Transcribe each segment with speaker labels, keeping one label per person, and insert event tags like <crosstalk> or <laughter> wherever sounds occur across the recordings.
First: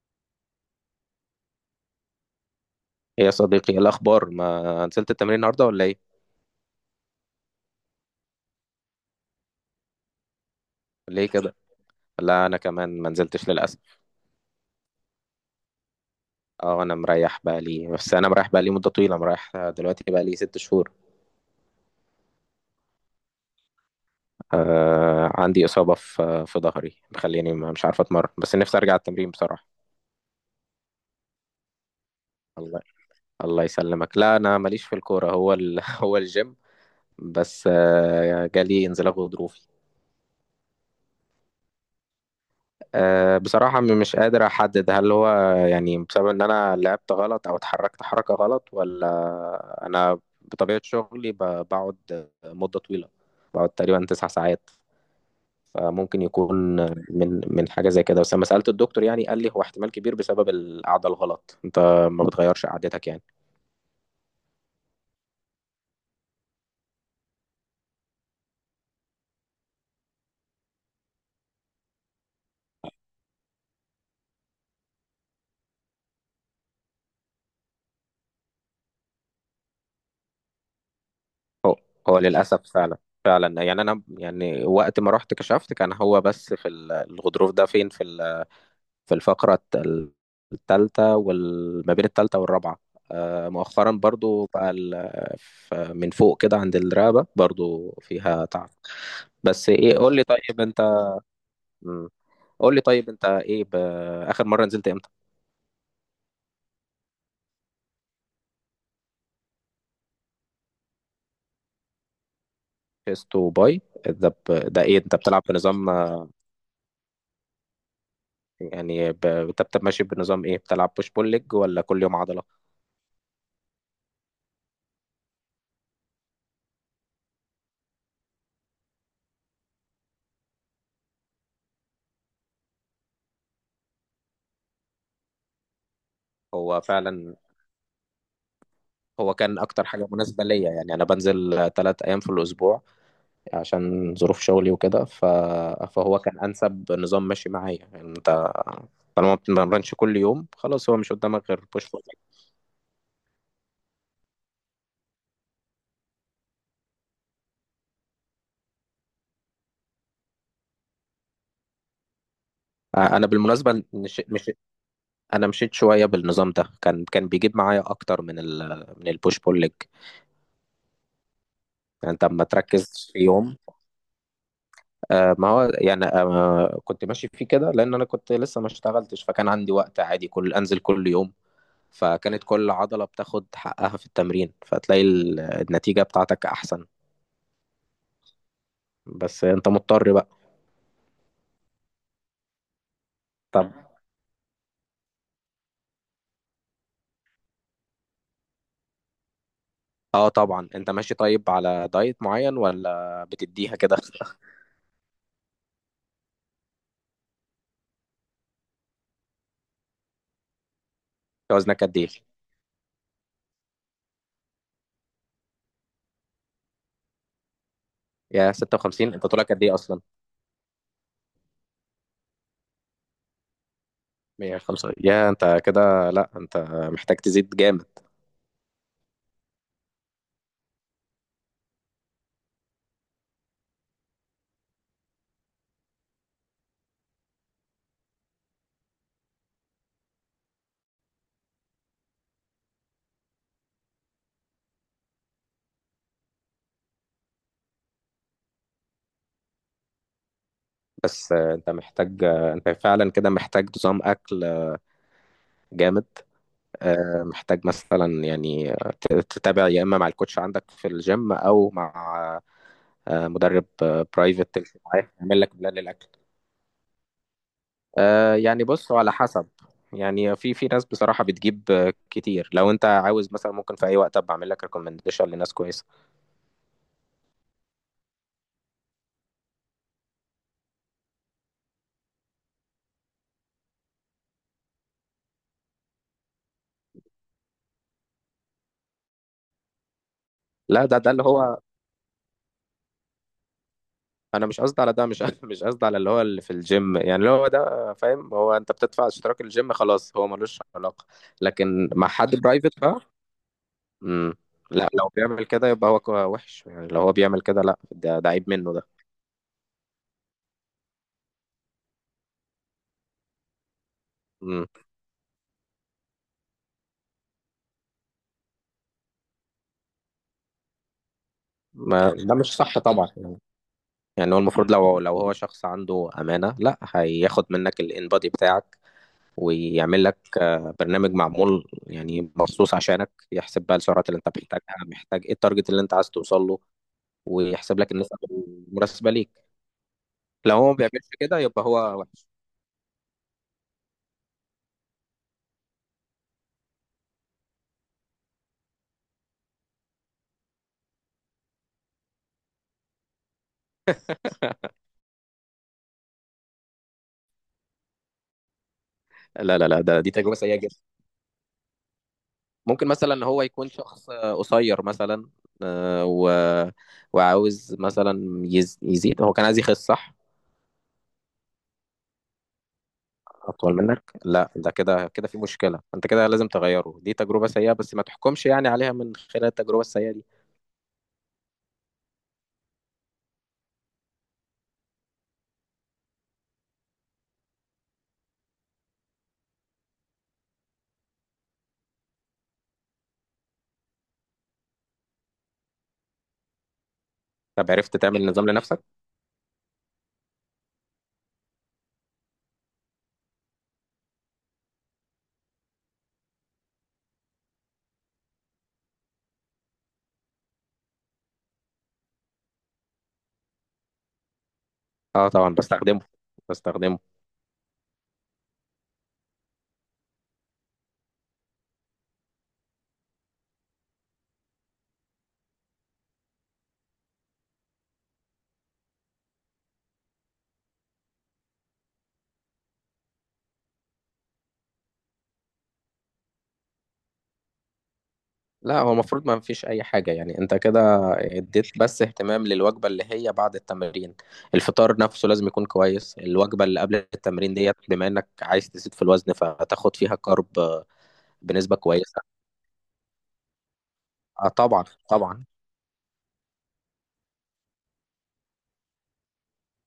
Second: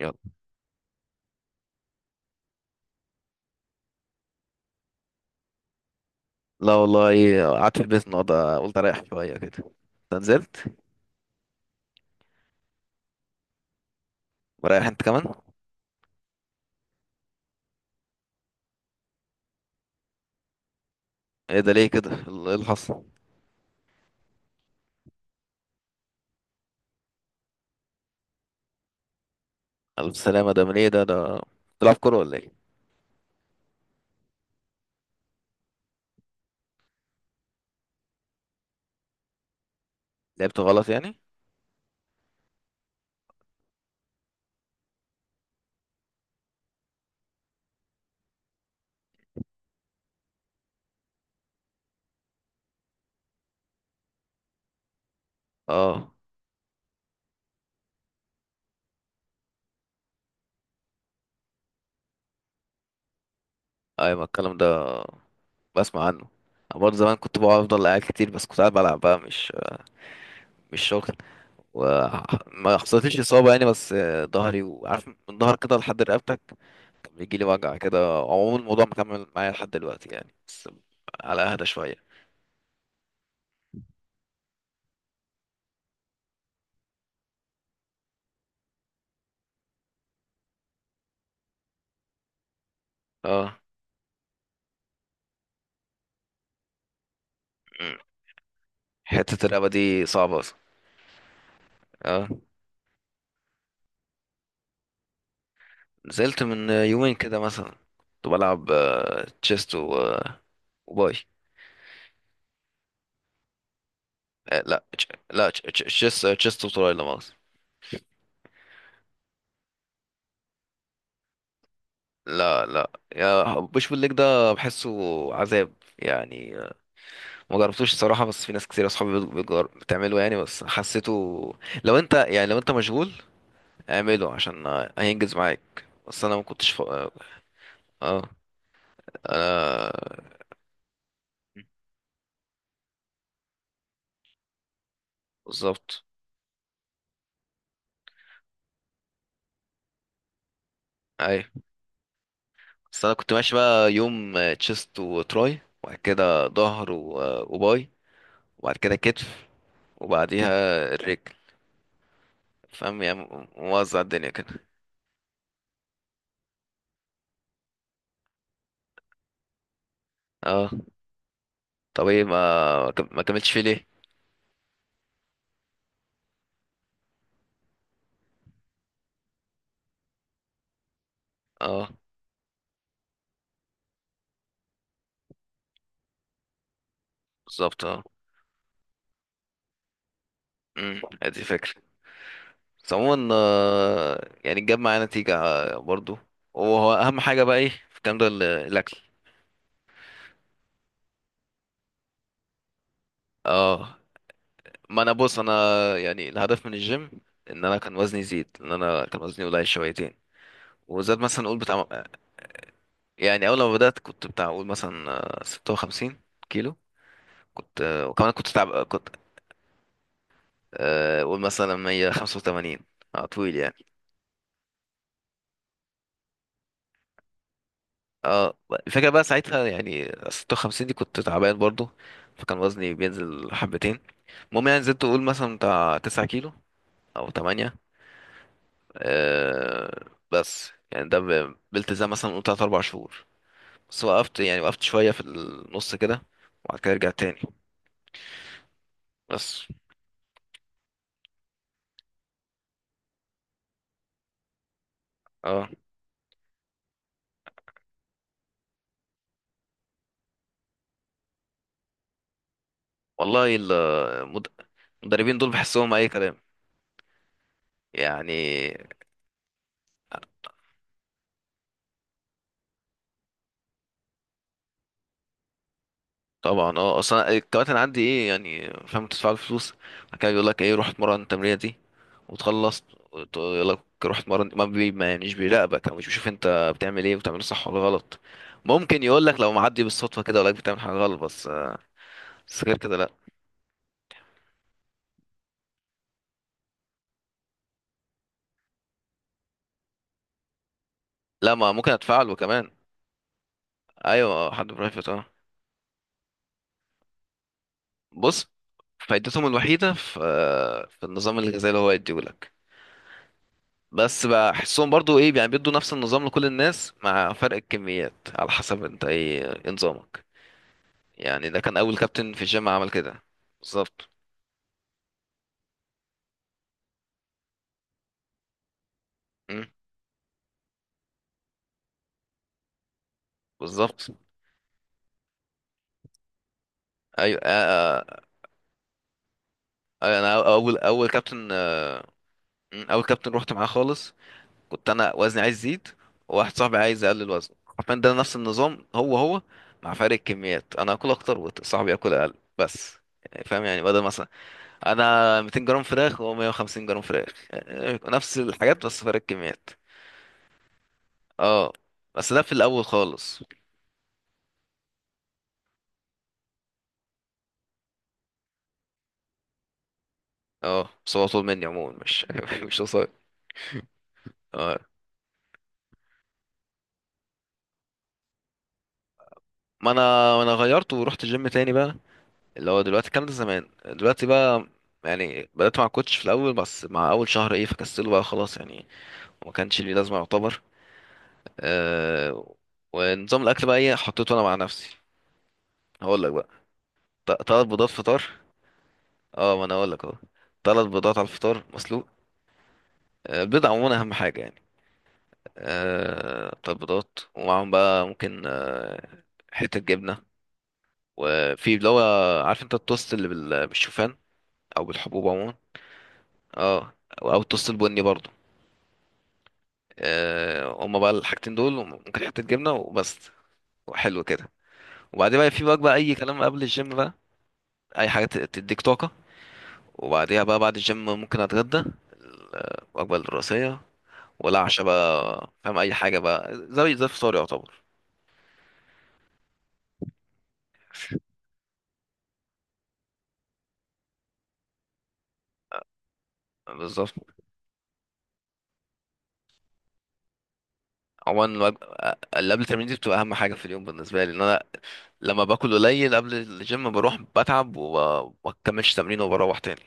Speaker 1: يلا.
Speaker 2: ايه يا صديقي، إيه الاخبار؟ ما نزلت التمرين النهارده ولا ايه؟
Speaker 1: لا والله قعدت في البيت النهارده، قلت اريح شويه كده. انت نزلت؟
Speaker 2: ليه كده؟ لا انا كمان ما نزلتش للاسف.
Speaker 1: مريح انت كمان؟
Speaker 2: اه انا مريح بقى لي، بس انا مريح بقى لي مده طويله، مريح دلوقتي بقى لي 6 شهور.
Speaker 1: ايه ده، ليه كده؟ ايه اللي حصل؟
Speaker 2: عندي اصابه في ظهري مخليني مش عارف اتمرن، بس نفسي ارجع التمرين بصراحه.
Speaker 1: الف سلامه، ده من ايه ده ده؟ بتلعب كوره ولا ايه؟
Speaker 2: الله، الله يسلمك. لا انا ماليش في الكوره، هو <laughs> هو الجيم، بس جالي انزلاق غضروفي.
Speaker 1: لعبت غلط يعني؟
Speaker 2: بصراحة، مش قادر أحدد هل هو يعني بسبب إن أنا لعبت غلط أو اتحركت حركة غلط، ولا أنا بطبيعة شغلي بقعد مدة طويلة. بقعد تقريبا 9 ساعات،
Speaker 1: اه،
Speaker 2: فممكن يكون من حاجة زي كده. بس لما سألت الدكتور يعني قال لي هو احتمال كبير بسبب القعدة الغلط. أنت ما بتغيرش قعدتك يعني؟
Speaker 1: ايوه الكلام ده بسمع عنه. أنا برضه زمان كنت بقعد، افضل قاعد كتير، بس كنت قاعد بلعب بقى، مش شغل، وما حصلتليش اصابه يعني. بس ظهري، وعارف من ظهر كده لحد رقبتك، كان بيجي لي وجع كده. عموما الموضوع مكمل معايا لحد دلوقتي يعني، بس على اهدى
Speaker 2: هو
Speaker 1: شويه.
Speaker 2: هو للأسف فعلا، فعلا. يعني أنا يعني وقت ما رحت كشفت كان هو بس في الغضروف ده فين، في في الفقرة التالتة، وما بين التالتة والرابعة.
Speaker 1: اه،
Speaker 2: مؤخرا برضو بقى من فوق كده عند الرقبة برضو فيها تعب.
Speaker 1: حتة الرقبة
Speaker 2: بس ايه،
Speaker 1: دي
Speaker 2: قول لي
Speaker 1: صعبة أصلا.
Speaker 2: طيب انت، مم.
Speaker 1: اه،
Speaker 2: قول لي طيب انت ايه اخر مرة نزلت امتى؟
Speaker 1: نزلت من يومين كده مثلا. كنت بلعب تشيست و... آه، وباي.
Speaker 2: شيست وباي، ده ده
Speaker 1: لا
Speaker 2: ايه،
Speaker 1: تش-
Speaker 2: انت بتلعب
Speaker 1: لا تش- تش-
Speaker 2: بنظام
Speaker 1: تشيست، تشيست وتراي، لا مؤاخذة.
Speaker 2: يعني انت ماشي بنظام ايه؟ بتلعب بوش بول ليج ولا كل يوم عضلة؟
Speaker 1: لا لا، يا بوش بالليج ده بحسه عذاب يعني. ما جربتوش الصراحة، بس في ناس كتير أصحابي بتعمله يعني، بس حسيته. لو أنت يعني لو أنت مشغول اعمله، عشان هينجز معاك، بس أنا ما كنتش
Speaker 2: هو
Speaker 1: اه.
Speaker 2: فعلا
Speaker 1: آه،
Speaker 2: هو كان اكتر
Speaker 1: أنا
Speaker 2: حاجة مناسبة ليا. يعني انا بنزل 3 ايام في الاسبوع عشان ظروف شغلي وكده،
Speaker 1: بالظبط.
Speaker 2: فهو كان انسب نظام ماشي معايا. يعني انت طالما ما بتتمرنش كل يوم خلاص، هو مش قدامك
Speaker 1: أي،
Speaker 2: غير بوش بول.
Speaker 1: بس انا كنت ماشي بقى يوم تشيست وتراي، وبعد كده ظهر وباي، وبعد كده كتف، وبعديها الرجل. فاهم يعني،
Speaker 2: انا بالمناسبه
Speaker 1: موزع
Speaker 2: مش...
Speaker 1: الدنيا
Speaker 2: مش...
Speaker 1: كده.
Speaker 2: انا مشيت شويه بالنظام ده، كان بيجيب معايا اكتر من من البوش بول ليج.
Speaker 1: اه، طب
Speaker 2: يعني
Speaker 1: ايه
Speaker 2: انت
Speaker 1: ما،
Speaker 2: اما تركز في
Speaker 1: ما كملتش
Speaker 2: يوم.
Speaker 1: فيه ليه؟
Speaker 2: ما هو يعني كنت ماشي فيه كده لان انا كنت لسه ما اشتغلتش، فكان عندي وقت عادي كل انزل كل يوم،
Speaker 1: اه،
Speaker 2: فكانت كل عضله بتاخد حقها في التمرين، فتلاقي النتيجه بتاعتك احسن.
Speaker 1: بالظبط اه.
Speaker 2: بس انت مضطر بقى.
Speaker 1: ادي فكرة. بس عموما
Speaker 2: طب،
Speaker 1: يعني جاب معايا نتيجة برضو. وهو اهم حاجة بقى ايه في الكلام ده؟ الاكل.
Speaker 2: اه طبعا، انت ماشي طيب على دايت معين ولا بتديها
Speaker 1: اه،
Speaker 2: كده؟
Speaker 1: ما انا بص، انا يعني الهدف من الجيم ان انا كان وزني يزيد، ان انا كان وزني قليل شويتين، وزاد مثلا
Speaker 2: <laughs>
Speaker 1: نقول
Speaker 2: وزنك
Speaker 1: بتاع.
Speaker 2: قد ايه؟
Speaker 1: يعني اول ما بدات كنت بتاع اقول مثلا 56 كيلو. كنت وكمان كنت
Speaker 2: يا
Speaker 1: تعب، كنت
Speaker 2: 56 انت طولك قد ايه اصلا؟
Speaker 1: اقول مثلا 185. اه طويل يعني.
Speaker 2: 105 يا انت! كده لا، انت محتاج تزيد جامد.
Speaker 1: اه، الفكره بقى ساعتها يعني 56 دي، كنت تعبان برضو، فكان وزني بينزل حبتين. المهم يعني زدت اقول مثلا بتاع 9 كيلو او 8، آه. بس يعني ده بالتزام مثلا قلت 3، 4 شهور بس. وقفت يعني، وقفت شويه في النص كده، وبعد كده رجعت تاني، بس.
Speaker 2: بس انت محتاج، انت فعلا كده محتاج نظام اكل
Speaker 1: اه،
Speaker 2: جامد. محتاج مثلا يعني تتابع يا اما مع الكوتش عندك في الجيم او مع
Speaker 1: والله
Speaker 2: مدرب
Speaker 1: المد...
Speaker 2: برايفت تمشي معاه
Speaker 1: المدربين
Speaker 2: يعمل
Speaker 1: دول
Speaker 2: لك بلان
Speaker 1: بحسهم
Speaker 2: للاكل.
Speaker 1: اي كلام
Speaker 2: يعني
Speaker 1: يعني.
Speaker 2: بص، هو على حسب. يعني في ناس بصراحة بتجيب كتير. لو انت عاوز مثلا ممكن في اي وقت ابقى اعمل لك ريكومنديشن لناس كويسة.
Speaker 1: طبعا اه، اصلا الكباتن عندي ايه يعني، فاهم، تدفع له فلوس، بعد كده بيقول لك ايه، روح اتمرن التمرينه دي وتخلص، يقول لك روح اتمرن، ما بي ما يعني، مش بيراقبك او مش بيشوف انت بتعمل ايه، وبتعمله صح ولا غلط. ممكن يقول لك لو معدي بالصدفه كده ولا بتعمل
Speaker 2: لا،
Speaker 1: حاجه
Speaker 2: ده
Speaker 1: غلط،
Speaker 2: اللي
Speaker 1: بس.
Speaker 2: هو،
Speaker 1: بس غير كده لا.
Speaker 2: انا مش قصدي على ده، مش <laughs> مش قصدي على اللي هو اللي في الجيم، يعني اللي هو ده، فاهم؟ هو انت بتدفع اشتراك الجيم خلاص، هو ملوش علاقة.
Speaker 1: لا، ما
Speaker 2: لكن
Speaker 1: ممكن
Speaker 2: مع
Speaker 1: ادفع له
Speaker 2: حد
Speaker 1: كمان.
Speaker 2: برايفت بقى. امم.
Speaker 1: ايوه، حد
Speaker 2: لا
Speaker 1: برايفت
Speaker 2: لو
Speaker 1: اه.
Speaker 2: بيعمل كده يبقى هو وحش، يعني لو هو بيعمل كده لا، ده
Speaker 1: بص،
Speaker 2: عيب منه ده.
Speaker 1: فائدتهم الوحيده في النظام الغذائي اللي هو يديه لك، بس
Speaker 2: امم.
Speaker 1: بحسهم برضو ايه يعني، بيدوا نفس النظام لكل الناس مع فرق الكميات على حسب انت ايه، إيه نظامك يعني. ده كان اول
Speaker 2: ما
Speaker 1: كابتن
Speaker 2: ده
Speaker 1: في
Speaker 2: مش
Speaker 1: الجيم
Speaker 2: صح
Speaker 1: عمل
Speaker 2: طبعا.
Speaker 1: كده. بالظبط.
Speaker 2: يعني هو المفروض لو هو شخص عنده أمانة، لا هياخد منك الانبادي بتاعك
Speaker 1: مم،
Speaker 2: ويعمل لك برنامج معمول يعني مخصوص عشانك، يحسب بقى السعرات
Speaker 1: بالظبط.
Speaker 2: اللي انت محتاجها، محتاج ايه، التارجت اللي انت عايز توصل له،
Speaker 1: ايوه
Speaker 2: ويحسب لك النسب المناسبة ليك.
Speaker 1: انا
Speaker 2: لو هو
Speaker 1: اول
Speaker 2: ما
Speaker 1: اول
Speaker 2: بيعملش كده
Speaker 1: كابتن
Speaker 2: يبقى هو وحش.
Speaker 1: مم، اول كابتن رحت معاه خالص كنت انا وزني عايز يزيد، وواحد صاحبي عايز يقلل وزنه، حرفيا ده نفس النظام هو هو، مع فرق الكميات، انا اكل اكتر وصاحبي ياكل اقل، بس. يعني فاهم، يعني بدل مثلا انا 200 جرام فراخ وهو 150 جرام فراخ، يعني نفس الحاجات بس فرق
Speaker 2: لا لا
Speaker 1: الكميات.
Speaker 2: لا دي تجربة سيئة جدا.
Speaker 1: اه، بس ده في الاول
Speaker 2: ممكن مثلا
Speaker 1: خالص.
Speaker 2: هو يكون شخص قصير مثلا، آه، و... وعاوز مثلا يزيد، هو كان عايز يخس صح؟
Speaker 1: اه، بس هو طول مني عموما، مش <laughs> مش قصير.
Speaker 2: اطول منك؟ لا ده
Speaker 1: اه،
Speaker 2: كده كده في مشكله، انت كده لازم تغيره. دي تجربه سيئه، بس ما تحكمش يعني عليها من خلال التجربه
Speaker 1: ما انا،
Speaker 2: السيئه دي.
Speaker 1: ما انا غيرت ورحت جيم تاني بقى، اللي هو دلوقتي الكلام ده، زمان دلوقتي بقى. يعني بدأت مع كوتش في الأول، بس مع أول شهر إيه، فكسله بقى خلاص يعني، وما كانش ليه لازمة يعتبر. أه، ونظام الأكل بقى إيه، حطيته أنا مع نفسي، هقول لك بقى. تلات
Speaker 2: طب
Speaker 1: بيضات
Speaker 2: عرفت
Speaker 1: فطار.
Speaker 2: تعمل نظام لنفسك.
Speaker 1: اه، ما أنا هقول لك أهو، تلات بيضات على الفطار مسلوق. البيض عموما اهم حاجه يعني. بتاع البيضات، ومعاهم بقى ممكن حته جبنه، وفي اللي هو، عارف انت التوست اللي بالشوفان، او بالحبوب
Speaker 2: اه
Speaker 1: عموما؟
Speaker 2: طبعا بستخدمه،
Speaker 1: اه،
Speaker 2: بستخدمه.
Speaker 1: او التوست البني برضو. هما بقى الحاجتين دول، ممكن حته جبنه وبس، وحلو كده. وبعدين بقى في بقى اي كلام قبل الجيم بقى، اي حاجه تديك طاقه. وبعديها بقى، بعد الجيم ممكن اتغدى الوجبه الرئيسيه، ولا عشاء بقى، فاهم، اي حاجه بقى زي زي الفطار يعتبر.
Speaker 2: لا هو المفروض ما فيش اي حاجه، يعني انت كده اديت بس اهتمام للوجبه اللي هي بعد التمرين. الفطار نفسه لازم يكون كويس، الوجبه اللي قبل
Speaker 1: بالظبط.
Speaker 2: التمرين ديت بما انك عايز تزيد في الوزن فتاخد فيها كارب
Speaker 1: عموما
Speaker 2: بنسبه كويسه.
Speaker 1: اللي قبل التمرين دي بتبقى اهم حاجه في اليوم بالنسبه لي، ان
Speaker 2: اه
Speaker 1: انا
Speaker 2: طبعا
Speaker 1: لما
Speaker 2: طبعا.
Speaker 1: باكل قليل قبل الجيم، بروح بتعب وما بكملش تمرين، وبروح تاني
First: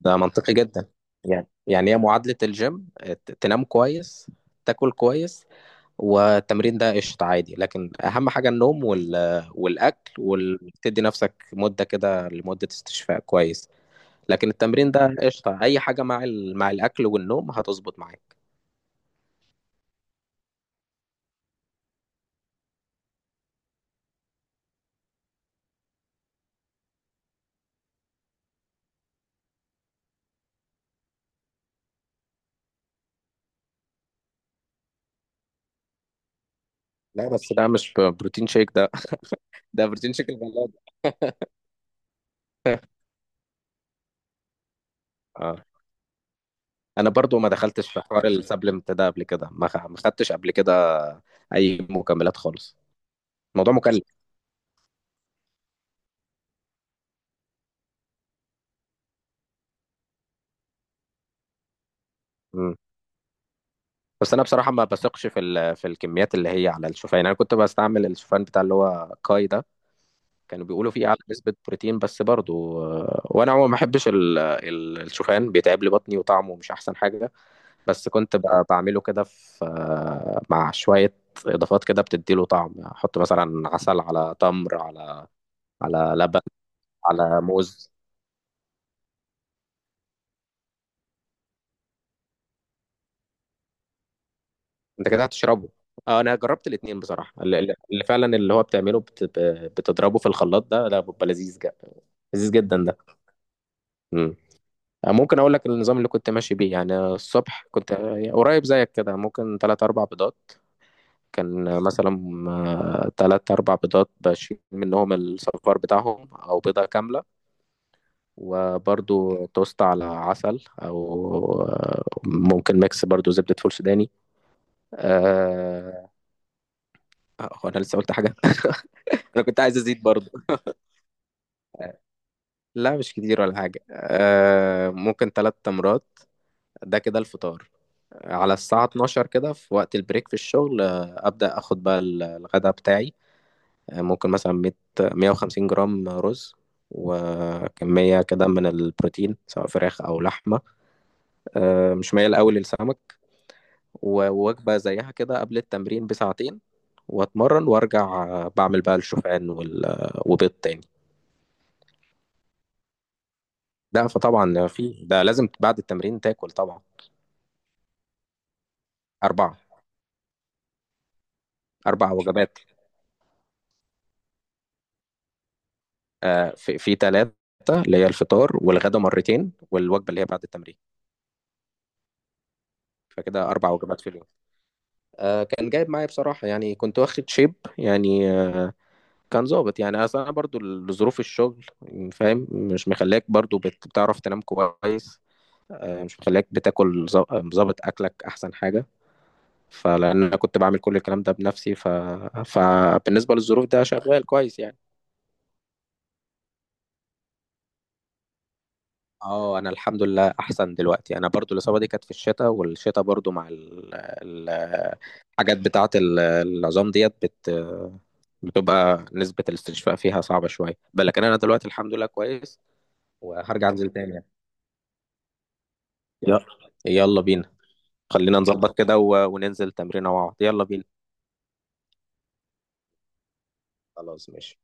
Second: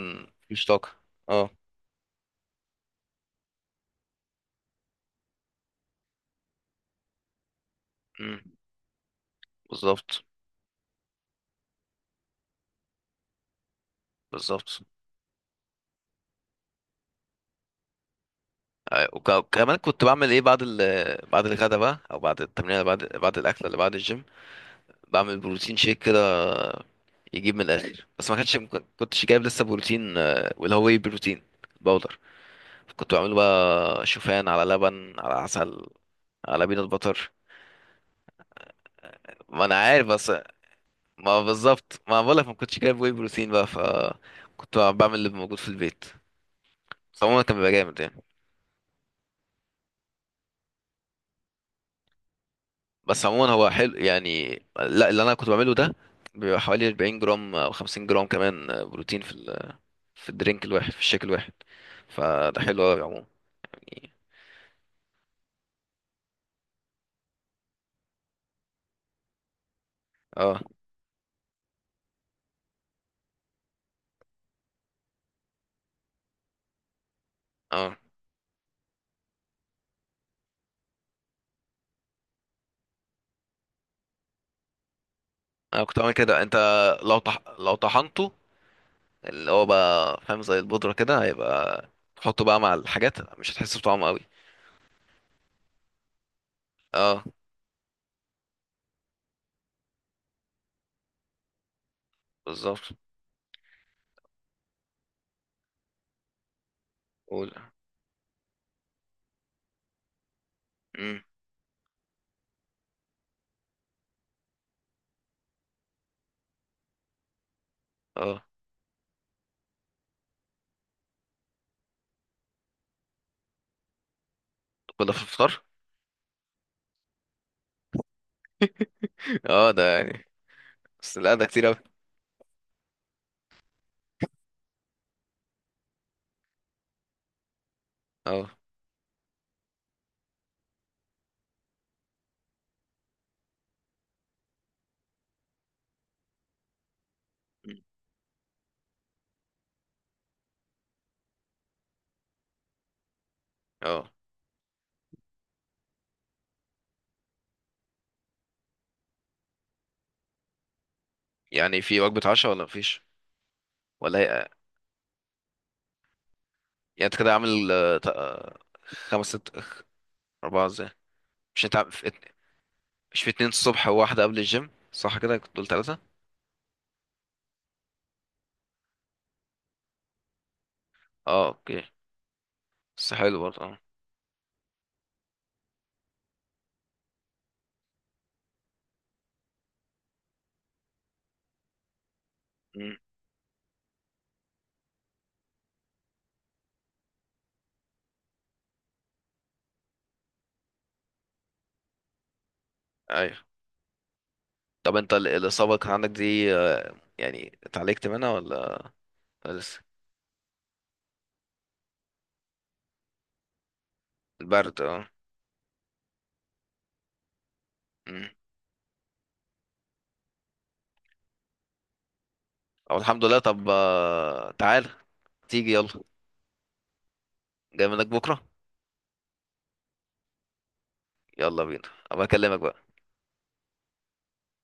Speaker 2: ده منطقي
Speaker 1: مش
Speaker 2: جدا.
Speaker 1: طاقه.
Speaker 2: يعني
Speaker 1: اه.
Speaker 2: يعني هي معادلة الجيم، تنام كويس، تاكل كويس، والتمرين ده قشطة عادي. لكن أهم
Speaker 1: امم.
Speaker 2: حاجة النوم والأكل،
Speaker 1: بالظبط.
Speaker 2: وتدي نفسك مدة كده لمدة استشفاء كويس. لكن
Speaker 1: بالظبط.
Speaker 2: التمرين ده قشطة، أي حاجة مع مع الأكل والنوم هتظبط معاك.
Speaker 1: وكمان كنت بعمل ايه بعد بعد الغدا بقى، او بعد التمرين اللي بعد، بعد الاكل اللي بعد الجيم، بعمل بروتين شيك كده، يجيب من الاخر. بس ما كانش، ما كنتش جايب لسه بروتين واللي هو واي بروتين باودر. كنت بعمله بقى شوفان على لبن على عسل على بينات
Speaker 2: لا
Speaker 1: بطر.
Speaker 2: بس ده مش بروتين شيك ده.
Speaker 1: ما
Speaker 2: <laughs>
Speaker 1: انا
Speaker 2: ده
Speaker 1: عارف،
Speaker 2: بروتين شيك
Speaker 1: بس
Speaker 2: الغلابة.
Speaker 1: ما بالظبط، ما بقولك ما كنتش
Speaker 2: <laughs>
Speaker 1: جايب واي بروتين بقى، ف كنت بعمل اللي موجود
Speaker 2: اه،
Speaker 1: في البيت.
Speaker 2: أنا
Speaker 1: بس
Speaker 2: برضو
Speaker 1: عموما
Speaker 2: ما
Speaker 1: كان بيبقى
Speaker 2: دخلتش
Speaker 1: جامد
Speaker 2: في
Speaker 1: يعني.
Speaker 2: حوار السبلمنت ده قبل كده، ما خدتش قبل كده أي مكملات خالص.
Speaker 1: بس عموما هو
Speaker 2: الموضوع
Speaker 1: حلو
Speaker 2: مكلف.
Speaker 1: يعني، لا اللي انا كنت بعمله ده بيبقى حوالي 40 جرام او 50 جرام كمان بروتين في في الدرينك الواحد، في الشيك الواحد، فده حلو قوي عموما يعني.
Speaker 2: بس انا بصراحه ما بثقش في في الكميات اللي هي على الشوفان. يعني انا كنت بستعمل الشوفان بتاع اللي هو كاي ده،
Speaker 1: اه.
Speaker 2: كانوا بيقولوا فيه اعلى نسبه بروتين. بس برضو وانا عموما ما بحبش الشوفان بيتعب لي بطني وطعمه مش احسن حاجه.
Speaker 1: اه،
Speaker 2: بس كنت بعمله كده في مع شويه اضافات كده بتديله طعم، احط مثلا عسل على تمر على
Speaker 1: انا كنت بعمل
Speaker 2: على لبن
Speaker 1: كده، انت
Speaker 2: على
Speaker 1: لو
Speaker 2: موز.
Speaker 1: طحنته، اللي هو بقى فاهم زي البودرة كده هيبقى، تحطه بقى مع الحاجات، مش هتحس بطعمه قوي.
Speaker 2: انت كده هتشربه. اه، انا جربت الاتنين
Speaker 1: اه،
Speaker 2: بصراحه، اللي فعلا اللي هو بتعمله بتضربه في الخلاط ده، بيبقى لذيذ جدا، لذيذ جدا
Speaker 1: بالظبط.
Speaker 2: ده. مم. ممكن اقول لك النظام اللي كنت ماشي بيه. يعني
Speaker 1: قول.
Speaker 2: الصبح كنت قريب زيك كده، ممكن تلات اربع بيضات.
Speaker 1: امم.
Speaker 2: كان مثلا تلات اربع بيضات بشيل منهم الصفار بتاعهم، او بيضة كاملة،
Speaker 1: اه.
Speaker 2: وبرضو توست على عسل، او ممكن ميكس برضو زبدة فول سوداني.
Speaker 1: ولا في الفطار؟
Speaker 2: أه... هو انا لسه قلت حاجة؟ <laughs>
Speaker 1: <laughs>
Speaker 2: انا كنت
Speaker 1: اه،
Speaker 2: عايز
Speaker 1: ده
Speaker 2: ازيد
Speaker 1: يعني،
Speaker 2: برضو.
Speaker 1: بس لا ده كتير اوي.
Speaker 2: لا مش كتير ولا حاجة. ممكن تلات تمرات. ده كده الفطار.
Speaker 1: اه.
Speaker 2: على الساعة 12 كده في وقت البريك في الشغل، أبدأ أخد بقى الغداء بتاعي. ممكن مثلا 100 150 جرام رز، وكمية كده من البروتين سواء فراخ أو لحمة. مش مايل أوي للسمك.
Speaker 1: اه،
Speaker 2: ووجبة زيها كده قبل التمرين بساعتين، وأتمرن وأرجع، بعمل بقى الشوفان وال... آه، وبيض تاني.
Speaker 1: يعني في وجبة عشاء ولا مفيش؟
Speaker 2: ده
Speaker 1: ولا هي
Speaker 2: فطبعا في ده لازم بعد التمرين تاكل طبعا.
Speaker 1: يعني، انت كده عامل خمس ست؟
Speaker 2: أربعة.
Speaker 1: اربعة ازاي، مش انت عامل- في
Speaker 2: أربع
Speaker 1: ات-
Speaker 2: وجبات.
Speaker 1: مش في اتنين الصبح، وواحدة قبل الجيم، صح كده كنت قلت تلاتة.
Speaker 2: في ثلاثة، اللي هي الفطار والغدا مرتين والوجبة اللي هي بعد التمرين.
Speaker 1: اه، اوكي. بس حلو
Speaker 2: فكده
Speaker 1: برضه
Speaker 2: أربع
Speaker 1: اه.
Speaker 2: وجبات في اليوم. كان جايب معايا بصراحة، يعني كنت واخد شيب يعني، كان ظابط يعني. أصل أنا برضو ظروف الشغل، فاهم، مش
Speaker 1: مم.
Speaker 2: مخليك برضو بتعرف تنام كويس، مش مخليك بتاكل، ظابط أكلك أحسن حاجة. فلأن أنا كنت بعمل كل الكلام ده بنفسي، فبالنسبة
Speaker 1: ايوه.
Speaker 2: للظروف ده شغال كويس يعني.
Speaker 1: طب انت الإصابة كان عندك دي يعني اتعالجت منها ولا
Speaker 2: اه انا
Speaker 1: لسه؟
Speaker 2: الحمد لله احسن دلوقتي. انا برضو الاصابه دي كانت في الشتاء، والشتاء برضو مع
Speaker 1: البرد اه.
Speaker 2: الحاجات بتاعه العظام ديت
Speaker 1: مم.
Speaker 2: بتبقى نسبه الاستشفاء فيها صعبه شويه، بل لكن انا دلوقتي الحمد لله كويس،
Speaker 1: او الحمد لله. طب
Speaker 2: وهرجع انزل تاني يعني.
Speaker 1: تعال تيجي يلا،
Speaker 2: يلا، يلا بينا،
Speaker 1: جاي منك
Speaker 2: خلينا
Speaker 1: بكرة.
Speaker 2: نظبط كده وننزل تمرينه مع بعض. يلا بينا.
Speaker 1: يلا بينا، ابقى اكلمك بقى.
Speaker 2: خلاص ماشي.